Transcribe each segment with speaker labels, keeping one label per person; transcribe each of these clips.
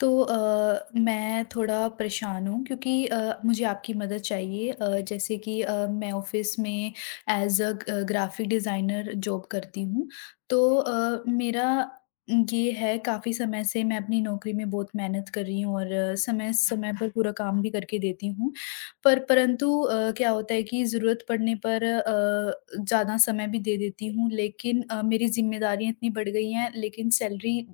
Speaker 1: मैं थोड़ा परेशान हूँ क्योंकि मुझे आपकी मदद चाहिए, जैसे कि मैं ऑफिस में as a graphic designer job करती हूँ। मेरा ये है काफ़ी समय से मैं अपनी नौकरी में बहुत मेहनत कर रही हूँ और समय समय पर पूरा काम भी करके देती हूँ। पर परंतु अ, क्या होता है कि ज़रूरत पड़ने पर ज़्यादा समय भी दे देती हूँ, लेकिन मेरी जिम्मेदारियाँ इतनी बढ़ गई हैं, लेकिन सैलरी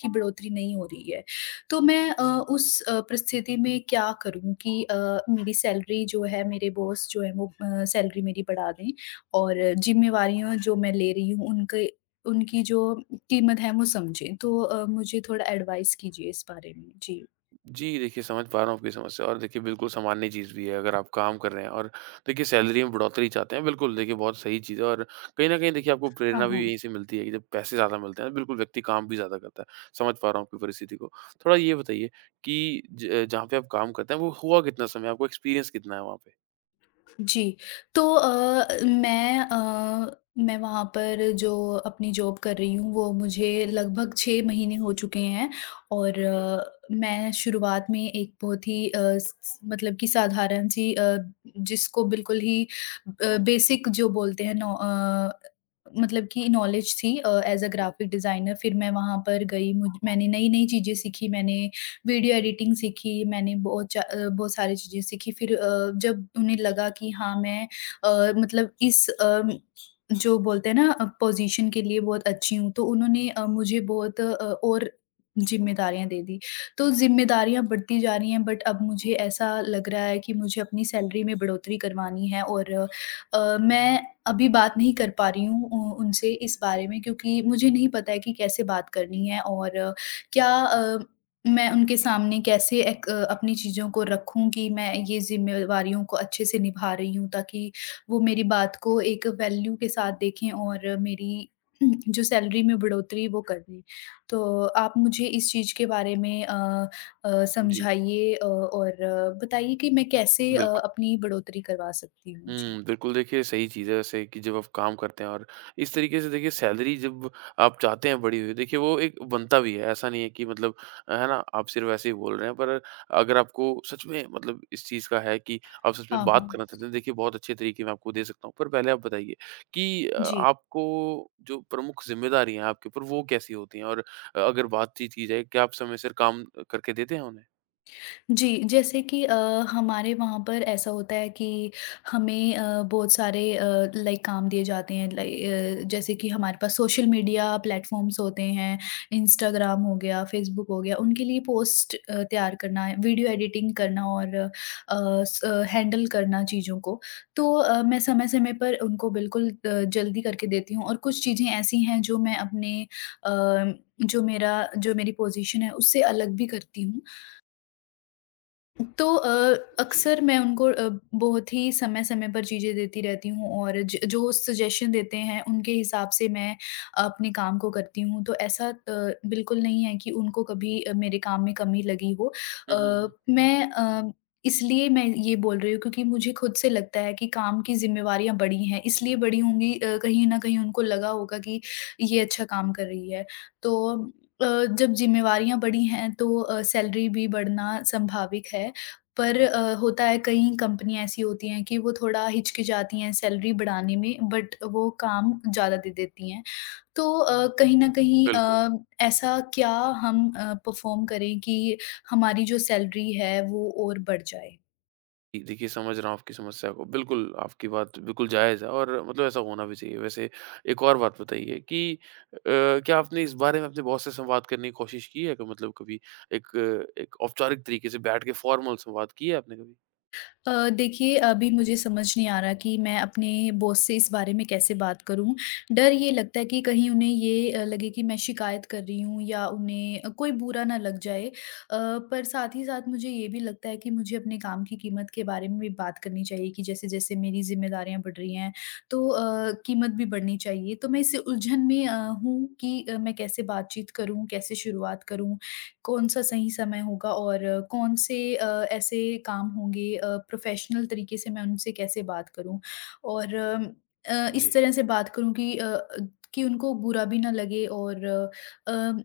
Speaker 1: की बढ़ोतरी नहीं हो रही है। तो उस परिस्थिति में क्या करूँ कि मेरी सैलरी जो है, मेरे बॉस जो है वो सैलरी मेरी बढ़ा दें और ज़िम्मेवारियाँ जो मैं ले रही हूँ उनके उनकी जो कीमत है वो समझें। तो मुझे थोड़ा एडवाइस कीजिए इस बारे में। जी।
Speaker 2: जी, देखिए समझ पा रहा हूँ आपकी समस्या। और देखिए बिल्कुल सामान्य चीज़ भी है, अगर आप काम कर रहे हैं और देखिए सैलरी में बढ़ोतरी चाहते हैं, बिल्कुल देखिए बहुत सही चीज़ है। और कहीं न कहीं देखिए आपको
Speaker 1: हाँ,
Speaker 2: प्रेरणा भी
Speaker 1: हाँ।
Speaker 2: यहीं से मिलती है कि जब पैसे ज़्यादा मिलते हैं, बिल्कुल व्यक्ति काम भी ज़्यादा करता है। समझ पा रहा हूँ आपकी परिस्थिति को। थोड़ा ये बताइए कि ज जहाँ पे आप काम करते हैं वो हुआ कितना समय, आपको एक्सपीरियंस कितना है वहाँ पे?
Speaker 1: जी, तो मैं वहाँ पर जो अपनी जॉब कर रही हूँ वो मुझे लगभग 6 महीने हो चुके हैं। और मैं शुरुआत में एक बहुत ही अ, स स मतलब कि साधारण सी, जिसको बिल्कुल ही बेसिक जो बोलते हैं, मतलब कि नॉलेज थी, एज़ अ ग्राफ़िक डिज़ाइनर। फिर मैं वहाँ पर गई, मुझ मैंने नई-नई चीज़ें सीखी, मैंने वीडियो एडिटिंग सीखी, मैंने बहुत सारी चीज़ें सीखी। फिर जब उन्हें लगा कि हाँ, मैं मतलब इस जो बोलते हैं ना पोज़ीशन के लिए बहुत अच्छी हूँ, तो उन्होंने मुझे बहुत और ज़िम्मेदारियाँ दे दी। तो ज़िम्मेदारियाँ बढ़ती जा रही हैं, बट अब मुझे ऐसा लग रहा है कि मुझे अपनी सैलरी में बढ़ोतरी करवानी है। और मैं अभी बात नहीं कर पा रही हूँ उ उनसे इस बारे में, क्योंकि मुझे नहीं पता है कि कैसे बात करनी है और क्या मैं उनके सामने कैसे एक, अपनी चीज़ों को रखूँ कि मैं ये ज़िम्मेवारियों को अच्छे से निभा रही हूँ, ताकि वो मेरी बात को एक वैल्यू के साथ देखें और मेरी जो सैलरी में बढ़ोतरी वो कर दें। तो आप मुझे इस चीज़ के बारे में
Speaker 2: जी,
Speaker 1: समझाइए, और बताइए कि मैं कैसे
Speaker 2: बिल्कुल।
Speaker 1: अपनी बढ़ोतरी करवा सकती हूँ? जी।
Speaker 2: हुँ, बिल्कुल देखिए सही चीज़ है वैसे, कि जब आप काम करते हैं और इस तरीके से देखिए सैलरी जब आप चाहते हैं बढ़ी हुई, देखिए वो एक बनता भी है। ऐसा नहीं है कि मतलब, है ना, आप सिर्फ़ ऐसे ही बोल रहे हैं। पर अगर आपको सच में मतलब इस चीज़ का है कि आप सच में
Speaker 1: हाँ,
Speaker 2: बात
Speaker 1: हाँ।
Speaker 2: करना चाहते हैं, देखिए बहुत अच्छे तरीके मैं आपको दे सकता हूँ। पर पहले आप बताइए कि
Speaker 1: जी।
Speaker 2: आपको जो प्रमुख ज़िम्मेदारी हैं आपके ऊपर वो कैसी होती हैं? और अगर बातचीत की जाए, क्या आप समय सिर काम करके देते हैं उन्हें?
Speaker 1: जी, जैसे कि हमारे वहाँ पर ऐसा होता है कि हमें बहुत सारे लाइक काम दिए जाते हैं, जैसे कि हमारे पास सोशल मीडिया प्लेटफ़ॉर्म्स होते हैं, इंस्टाग्राम हो गया, फ़ेसबुक हो गया, उनके लिए पोस्ट तैयार करना, वीडियो एडिटिंग करना और अ, स हैंडल करना चीज़ों को। तो मैं समय-समय पर उनको बिल्कुल, जल्दी करके देती हूँ, और कुछ चीज़ें ऐसी हैं जो मैं अपने, अ, जो मेरा जो मेरी पोज़ीशन है उससे अलग भी करती हूँ। तो
Speaker 2: जी।
Speaker 1: अक्सर मैं उनको बहुत ही समय-समय पर चीज़ें देती रहती हूँ, और ज जो सजेशन देते हैं उनके हिसाब से मैं अपने काम को करती हूँ। तो ऐसा बिल्कुल नहीं है कि उनको कभी मेरे काम में कमी लगी हो।
Speaker 2: हुँ, हुँ,
Speaker 1: अ,
Speaker 2: हुँ।
Speaker 1: मैं अ, इसलिए मैं ये बोल रही हूँ, क्योंकि मुझे खुद से लगता है कि काम की ज़िम्मेवारियाँ बड़ी हैं, इसलिए बड़ी होंगी, कहीं न कहीं उनको लगा होगा कि ये अच्छा काम कर रही है। तो अ, जब ज़िम्मेवारियाँ बड़ी हैं, तो सैलरी भी बढ़ना संभाविक है। पर होता है कई कंपनियाँ ऐसी होती हैं कि वो थोड़ा हिचकिचाती हैं सैलरी बढ़ाने में, बट वो काम ज़्यादा दे देती हैं। तो अ, कहीं न कहीं
Speaker 2: बिल्कुल।
Speaker 1: अ, ऐसा क्या हम परफ़ॉर्म करें कि हमारी जो सैलरी है वो और बढ़ जाए?
Speaker 2: जी, देखिए समझ रहा हूँ आपकी समस्या को। बिल्कुल, आपकी बात बिल्कुल जायज़ है और मतलब ऐसा होना भी चाहिए। वैसे एक और बात बताइए कि क्या आपने इस बारे में अपने बॉस से संवाद करने की कोशिश की है? कि मतलब कभी एक एक औपचारिक तरीके से बैठ के फ़ॉर्मल संवाद किया है आपने कभी?
Speaker 1: देखिए अभी मुझे समझ नहीं आ रहा कि मैं अपने बॉस से इस बारे में कैसे बात करूं। डर ये लगता है कि कहीं उन्हें ये लगे कि मैं शिकायत कर रही हूँ, या उन्हें कोई बुरा ना लग जाए। पर साथ ही साथ मुझे ये भी लगता है कि मुझे अपने काम की कीमत के बारे में भी बात करनी चाहिए कि जैसे-जैसे मेरी ज़िम्मेदारियाँ बढ़ रही हैं, तो कीमत भी बढ़नी चाहिए। तो मैं इस उलझन में हूँ कि मैं कैसे बातचीत करूँ, कैसे शुरुआत करूँ? कौन-सा सही समय होगा, और कौन से ऐसे काम होंगे प्रोफ़ेशनल तरीके से मैं उनसे कैसे बात करूँ? और इस
Speaker 2: जी।
Speaker 1: तरह से बात करूँ कि कि उनको बुरा भी ना लगे, और अम,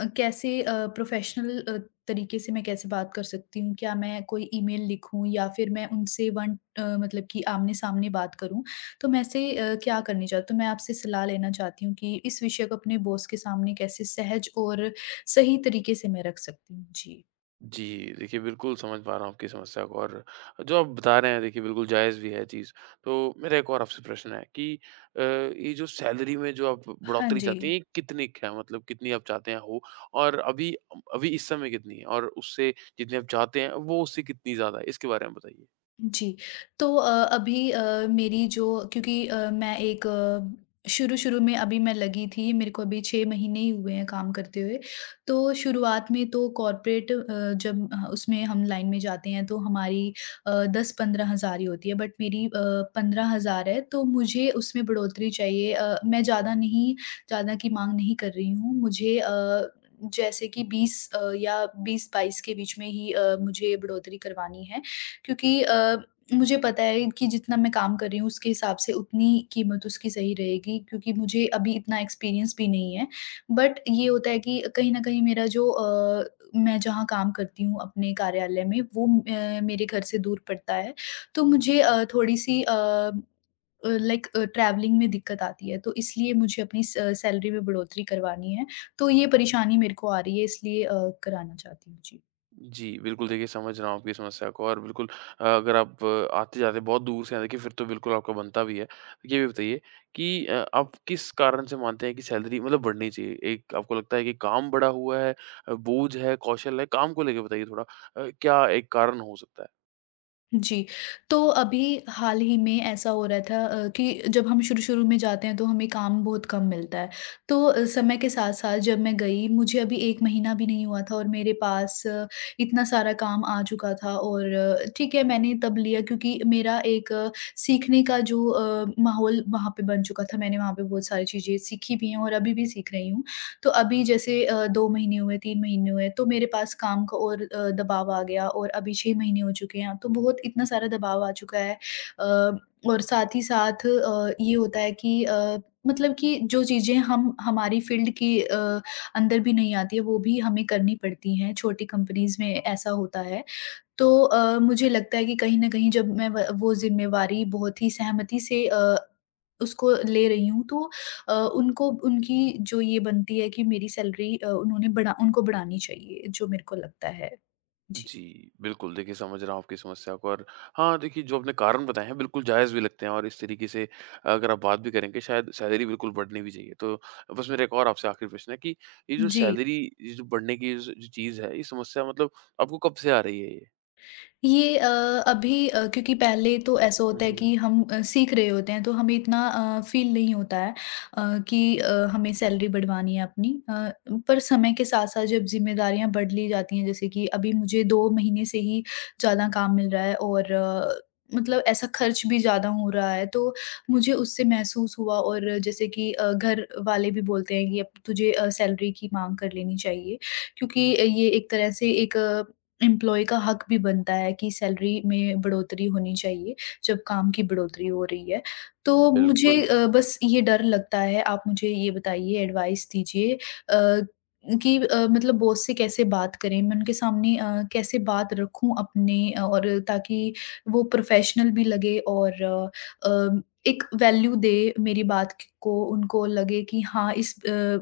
Speaker 1: अ, कैसे अ, प्रोफ़ेशनल तरीके से मैं कैसे बात कर सकती हूँ? क्या मैं कोई ईमेल लिखूँ, या फिर मैं उनसे मतलब कि आमने-सामने बात करूँ? तो मैं ऐसे क्या करनी चाहिए? तो मैं आपसे सलाह लेना चाहती हूँ कि इस विषय को अपने बॉस के सामने कैसे सहज और सही तरीके से मैं रख सकती हूँ। जी।
Speaker 2: जी, देखिए बिल्कुल समझ पा रहा हूँ आपकी समस्या को। और जो आप बता रहे हैं, देखिए बिल्कुल जायज़ भी है चीज़। तो मेरा एक और आपसे प्रश्न है कि ये जो सैलरी में जो आप
Speaker 1: हाँ
Speaker 2: बढ़ोतरी
Speaker 1: जी।
Speaker 2: चाहते हैं ये कितनी क है? मतलब कितनी आप चाहते हैं हो? और अभी अभी इस समय कितनी है? और उससे जितनी आप चाहते हैं वो उससे कितनी ज़्यादा है? इसके बारे में बताइए।
Speaker 1: जी, तो अभी मेरी जो, क्योंकि शुरू-शुरू में अभी मैं लगी थी, मेरे को अभी 6 महीने ही हुए हैं काम करते हुए। तो शुरुआत में तो कॉर्पोरेट उसमें हम लाइन में जाते हैं, तो हमारी 10-15 हज़ार ही होती है, बट मेरी 15 हज़ार है, तो मुझे उसमें बढ़ोतरी चाहिए। मैं ज़्यादा नहीं, ज़्यादा की माँग नहीं कर रही हूँ। मुझे जैसे कि 20 या 20-22 के बीच में ही मुझे बढ़ोतरी करवानी है। क्योंकि मुझे पता है कि जितना मैं काम कर रही हूँ उसके हिसाब से उतनी कीमत उसकी सही रहेगी, क्योंकि मुझे अभी इतना एक्सपीरियंस भी नहीं है। बट ये होता है कि कहीं न कहीं मेरा जो, मैं जहाँ काम करती हूँ अपने कार्यालय में वो मेरे घर से दूर पड़ता है। तो मुझे थोड़ी-सी लाइक ट्रैवलिंग में दिक्कत आती है। तो इसलिए मुझे अपनी स सैलरी में बढ़ोतरी करवानी है। तो ये परेशानी मेरे को आ रही है, इसलिए कराना चाहती हूँ। जी।
Speaker 2: जी, बिल्कुल देखिए समझ रहा हूँ आपकी समस्या को। और बिल्कुल, अगर आप आते-जाते बहुत दूर से हैं, देखिए फिर तो बिल्कुल आपका बनता भी है। तो ये भी बताइए कि आप किस कारण से मानते हैं कि सैलरी मतलब बढ़नी चाहिए? एक आपको लगता है कि काम बढ़ा हुआ है, बोझ है, कौशल है? काम को लेके बताइए थोड़ा, क्या एक कारण हो सकता है?
Speaker 1: जी, तो अभी हाल ही में ऐसा हो रहा था कि जब हम शुरू-शुरू में जाते हैं तो हमें काम बहुत कम मिलता है। तो समय के साथ-साथ जब मैं गई, मुझे अभी 1 महीना भी नहीं हुआ था, और मेरे पास इतना सारा काम आ चुका था, और ठीक है मैंने तब लिया, क्योंकि मेरा एक सीखने का जो माहौल वहाँ पे बन चुका था। मैंने वहाँ पे बहुत सारी चीज़ें सीखी भी हैं, और अभी भी सीख रही हूँ। तो अभी जैसे 2 महीने हुए, 3 महीने हुए, तो मेरे पास काम का और दबाव आ गया, और अभी 6 महीने हो चुके हैं, तो बहुत इतना सारा दबाव आ चुका है। अ, और साथ ही साथ ये होता है कि मतलब कि जो चीज़ें हम हमारी फ़ील्ड के अंदर भी नहीं आती है, वो भी हमें करनी पड़ती हैं, छोटी कंपनीज़ में ऐसा होता है। तो मुझे लगता है कि कहीं न कहीं जब मैं व वो ज़िम्मेवारी बहुत ही सहमति से उसको ले रही हूँ, तो उनको उनकी जो ये बनती है कि मेरी सैलरी उन्होंने बढ़ा उनको बढ़ानी चाहिए, जो मेरे को लगता है। जी।
Speaker 2: जी, बिल्कुल। देखिए, समझ रहा हूँ आपकी समस्या को। और हाँ, देखिए जो आपने कारण बताए हैं बिल्कुल जायज़ भी लगते हैं, और इस तरीके से अगर आप बात भी करेंगे शायद सैलरी बिल्कुल बढ़नी भी चाहिए। तो बस मेरा एक और आपसे आखिरी प्रश्न है कि ये जो
Speaker 1: जी।
Speaker 2: सैलरी ये जो बढ़ने की ज जो चीज़ है, ये समस्या मतलब आपको कब से आ रही है ये?
Speaker 1: ये अभी क्योंकि पहले तो ऐसा
Speaker 2: हुँ,
Speaker 1: होता है
Speaker 2: हुँ, हुँ।
Speaker 1: कि हम सीख रहे होते हैं, तो हमें इतना फ़ील नहीं होता है कि हमें सैलरी बढ़वानी है अपनी, पर समय के साथ साथ जब ज़िम्मेदारियाँ बढ़ ली जाती हैं, जैसे कि अभी मुझे 2 महीने से ही ज़्यादा काम मिल रहा है, और मतलब ऐसा खर्च भी ज़्यादा हो रहा है, तो मुझे उससे महसूस हुआ, और जैसे कि घर वाले भी बोलते हैं कि अब तुझे सैलरी की माँग कर लेनी चाहिए, क्योंकि ये एक तरह से एक एम्प्लॉयी का हक भी बनता है कि सैलरी में बढ़ोतरी होनी चाहिए, जब काम की बढ़ोतरी हो रही है। तो मुझे
Speaker 2: बिल्कुल।
Speaker 1: अ, बस ये डर लगता है, आप मुझे ये बताइए, एडवाइस दीजिए कि मतलब बॉस से कैसे बात करें? मैं उनके सामने कैसे बात रखूँ अपने, और ताकि वो प्रोफ़ेशनल भी लगे, और अ, एक वैल्यू दे मेरी बात क को, उनको लगे कि हाँ, इस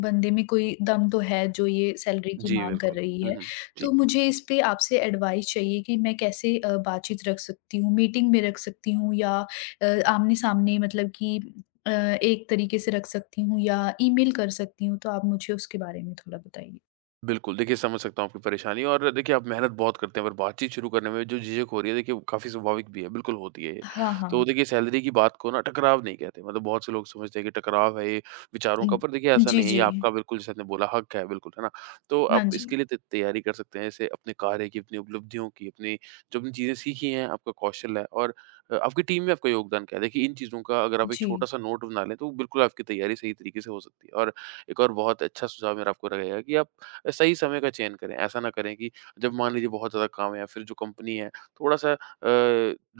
Speaker 1: बंदे में कोई दम तो है, जो ये सैलरी की
Speaker 2: जी,
Speaker 1: माँग कर
Speaker 2: बिल्कुल।
Speaker 1: रही
Speaker 2: हुँ,
Speaker 1: है।
Speaker 2: हुँ।
Speaker 1: तो
Speaker 2: जी।
Speaker 1: मुझे इस पे आपसे एडवाइस चाहिए कि मैं कैसे बातचीत रख सकती हूँ, मीटिंग में रख सकती हूँ, या आमने-सामने मतलब कि एक तरीके से रख सकती हूँ, या ईमेल कर सकती हूँ? तो आप मुझे उसके बारे में थोड़ा बताइए।
Speaker 2: बिल्कुल, देखिए समझ सकता हूँ आपकी परेशानी। और देखिए आप मेहनत बहुत करते हैं पर बातचीत शुरू करने में जो झिझक हो रही है, देखिए काफ़ी स्वाभाविक भी है, बिल्कुल होती है ये।
Speaker 1: हाँ,
Speaker 2: तो
Speaker 1: हाँ।
Speaker 2: देखिए सैलरी की बात को ना टकराव नहीं कहते। मतलब बहुत से लोग समझते हैं कि टकराव है ये विचारों का,
Speaker 1: उम,
Speaker 2: पर देखिए ऐसा
Speaker 1: जी,
Speaker 2: नहीं है, ये
Speaker 1: जी।
Speaker 2: आपका बिल्कुल जैसे आपने बोला हक है बिल्कुल, है ना? तो
Speaker 1: हाँ
Speaker 2: आप
Speaker 1: जी।
Speaker 2: इसके लिए त तैयारी कर सकते हैं, जैसे अपने कार्य की, अपनी उपलब्धियों की, अपनी जो आपने चीज़ें सीखी हैं, आपका कौशल है और आपकी टीम में आपका योगदान क्या है? देखिए इन चीज़ों का अगर आप एक
Speaker 1: जी।
Speaker 2: छोटा-सा नोट बना लें तो बिल्कुल आपकी तैयारी सही तरीके से हो सकती है। और एक और बहुत अच्छा सुझाव मेरा आपको रहेगा कि आप सही समय का चयन करें। ऐसा ना करें कि जब मान लीजिए बहुत ज़्यादा काम है या फिर जो कंपनी है थोड़ा-सा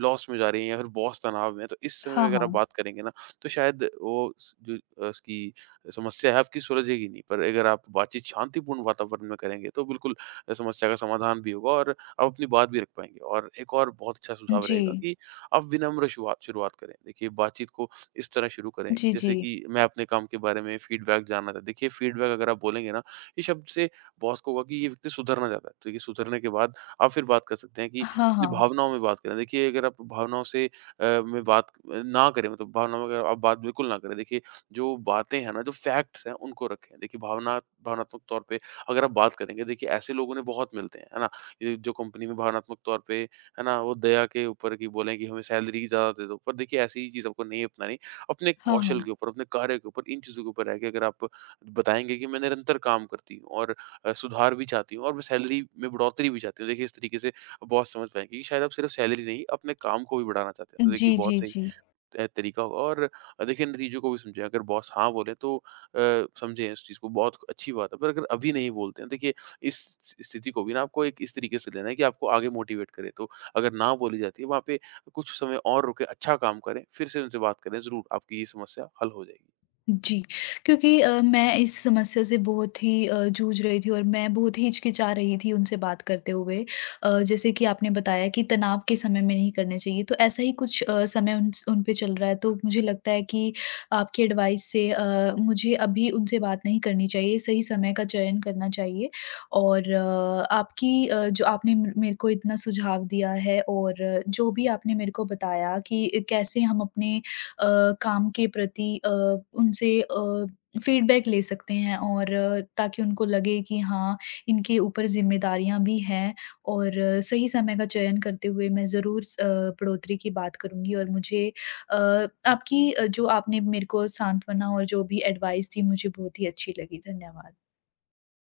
Speaker 2: लॉस में जा रही है या फिर बॉस तनाव में है, तो इस समय में
Speaker 1: हाँ,
Speaker 2: अगर आप
Speaker 1: हाँ।
Speaker 2: बात करेंगे ना तो शायद वो स जो उसकी समस्या है आपकी सुलझेगी नहीं। पर अगर आप बातचीत शांतिपूर्ण वातावरण में करेंगे तो बिल्कुल समस्या का समाधान भी होगा और आप अपनी बात भी रख पाएँगे। और एक और बहुत अच्छा सुझाव रहेगा
Speaker 1: जी।
Speaker 2: कि आप विनम्र शुरुआत शुरुआत करें। देखिए बातचीत को इस तरह शुरू करें
Speaker 1: जी,
Speaker 2: जैसे
Speaker 1: जी।
Speaker 2: कि मैं अपने काम के बारे में फीडबैक जानना था। देखिए फीडबैक अगर आप बोलेंगे ना, ये शब्द से बॉस को होगा कि ये व्यक्ति सुधरना चाहता है। तो देखिए सुधरने के बाद आप फिर बात कर सकते हैं, कि
Speaker 1: हाँ,
Speaker 2: अपनी
Speaker 1: हाँ।
Speaker 2: भावनाओं में बात करें। देखिए अगर आप भावनाओं से में बात ना करें, मतलब भावनाओं में अगर आप बात बिल्कुल ना करें। देखिए जो बातें हैं ना, जो फ़ैक्ट्स हैं उनको रखें। देखिए भावनात्मक तौर पे अगर आप बात करेंगे, देखिए ऐसे लोगों ने बहुत मिलते हैं, है ना? ये जो कंपनी में भावनात्मक तौर पे है ना, वो दया के ऊपर कि बोलें कि हमें सैलरी ज़्यादा दे दो। पर देखिए ऐसी ही चीज़ आपको नहीं अपनानी। अपने
Speaker 1: हाँ,
Speaker 2: कौशल
Speaker 1: हाँ।
Speaker 2: के ऊपर, अपने कार्य के ऊपर, इन चीज़ों के ऊपर रह के अगर आप बताएँगे कि मैं निरंतर काम करती हूँ और सुधार भी चाहती हूँ और मैं सैलरी में बढ़ोतरी भी चाहती हूँ। देखिए इस तरीके से बॉस समझ पाएँगे कि शायद आप सिर्फ़ सैलरी नहीं अपने काम को भी बढ़ाना चाहते हैं। तो
Speaker 1: जी,
Speaker 2: देखिए बहुत
Speaker 1: जी,
Speaker 2: सही
Speaker 1: जी।
Speaker 2: तरीका होगा। और देखिए नतीजों को भी समझें। अगर बॉस हाँ बोले तो अ, समझें इस चीज़ को, बहुत अच्छी बात है। पर अगर अभी नहीं बोलते हैं, देखिए इस स्थिति को भी ना आपको एक इस तरीके से लेना है कि आपको आगे मोटिवेट करें। तो अगर ना बोली जाती है वहाँ पे, कुछ समय और रुके, अच्छा काम करें, फिर से उनसे बात करें। ज़रूर आपकी ये समस्या हल हो जाएगी।
Speaker 1: जी, क्योंकि मैं इस समस्या से बहुत ही जूझ रही थी, और मैं बहुत ही हिचकिचा रही थी उनसे बात करते हुए। जैसे कि आपने बताया कि तनाव के समय में नहीं करने चाहिए, तो ऐसा ही कुछ समय उन पे चल रहा है, तो मुझे लगता है कि आपकी एडवाइस से मुझे अभी उनसे बात नहीं करनी चाहिए, सही समय का चयन करना चाहिए। और आपकी जो आपने म मेरे को इतना सुझाव दिया है, और जो भी आपने मेरे को बताया कि कैसे हम अपने अ, काम के प्रति उनसे अ, फीडबैक ले सकते हैं, और ताकि उनको लगे कि हाँ, इनके ऊपर ज़िम्मेदारियाँ भी हैं, और सही समय का चयन करते हुए मैं ज़रूर बढ़ोतरी की बात करूँगी, और मुझे अ, आपकी अ, जो आपने मेरे को सांत्वना और जो भी एडवाइस थी, मुझे बहुत ही अच्छी लगी। धन्यवाद।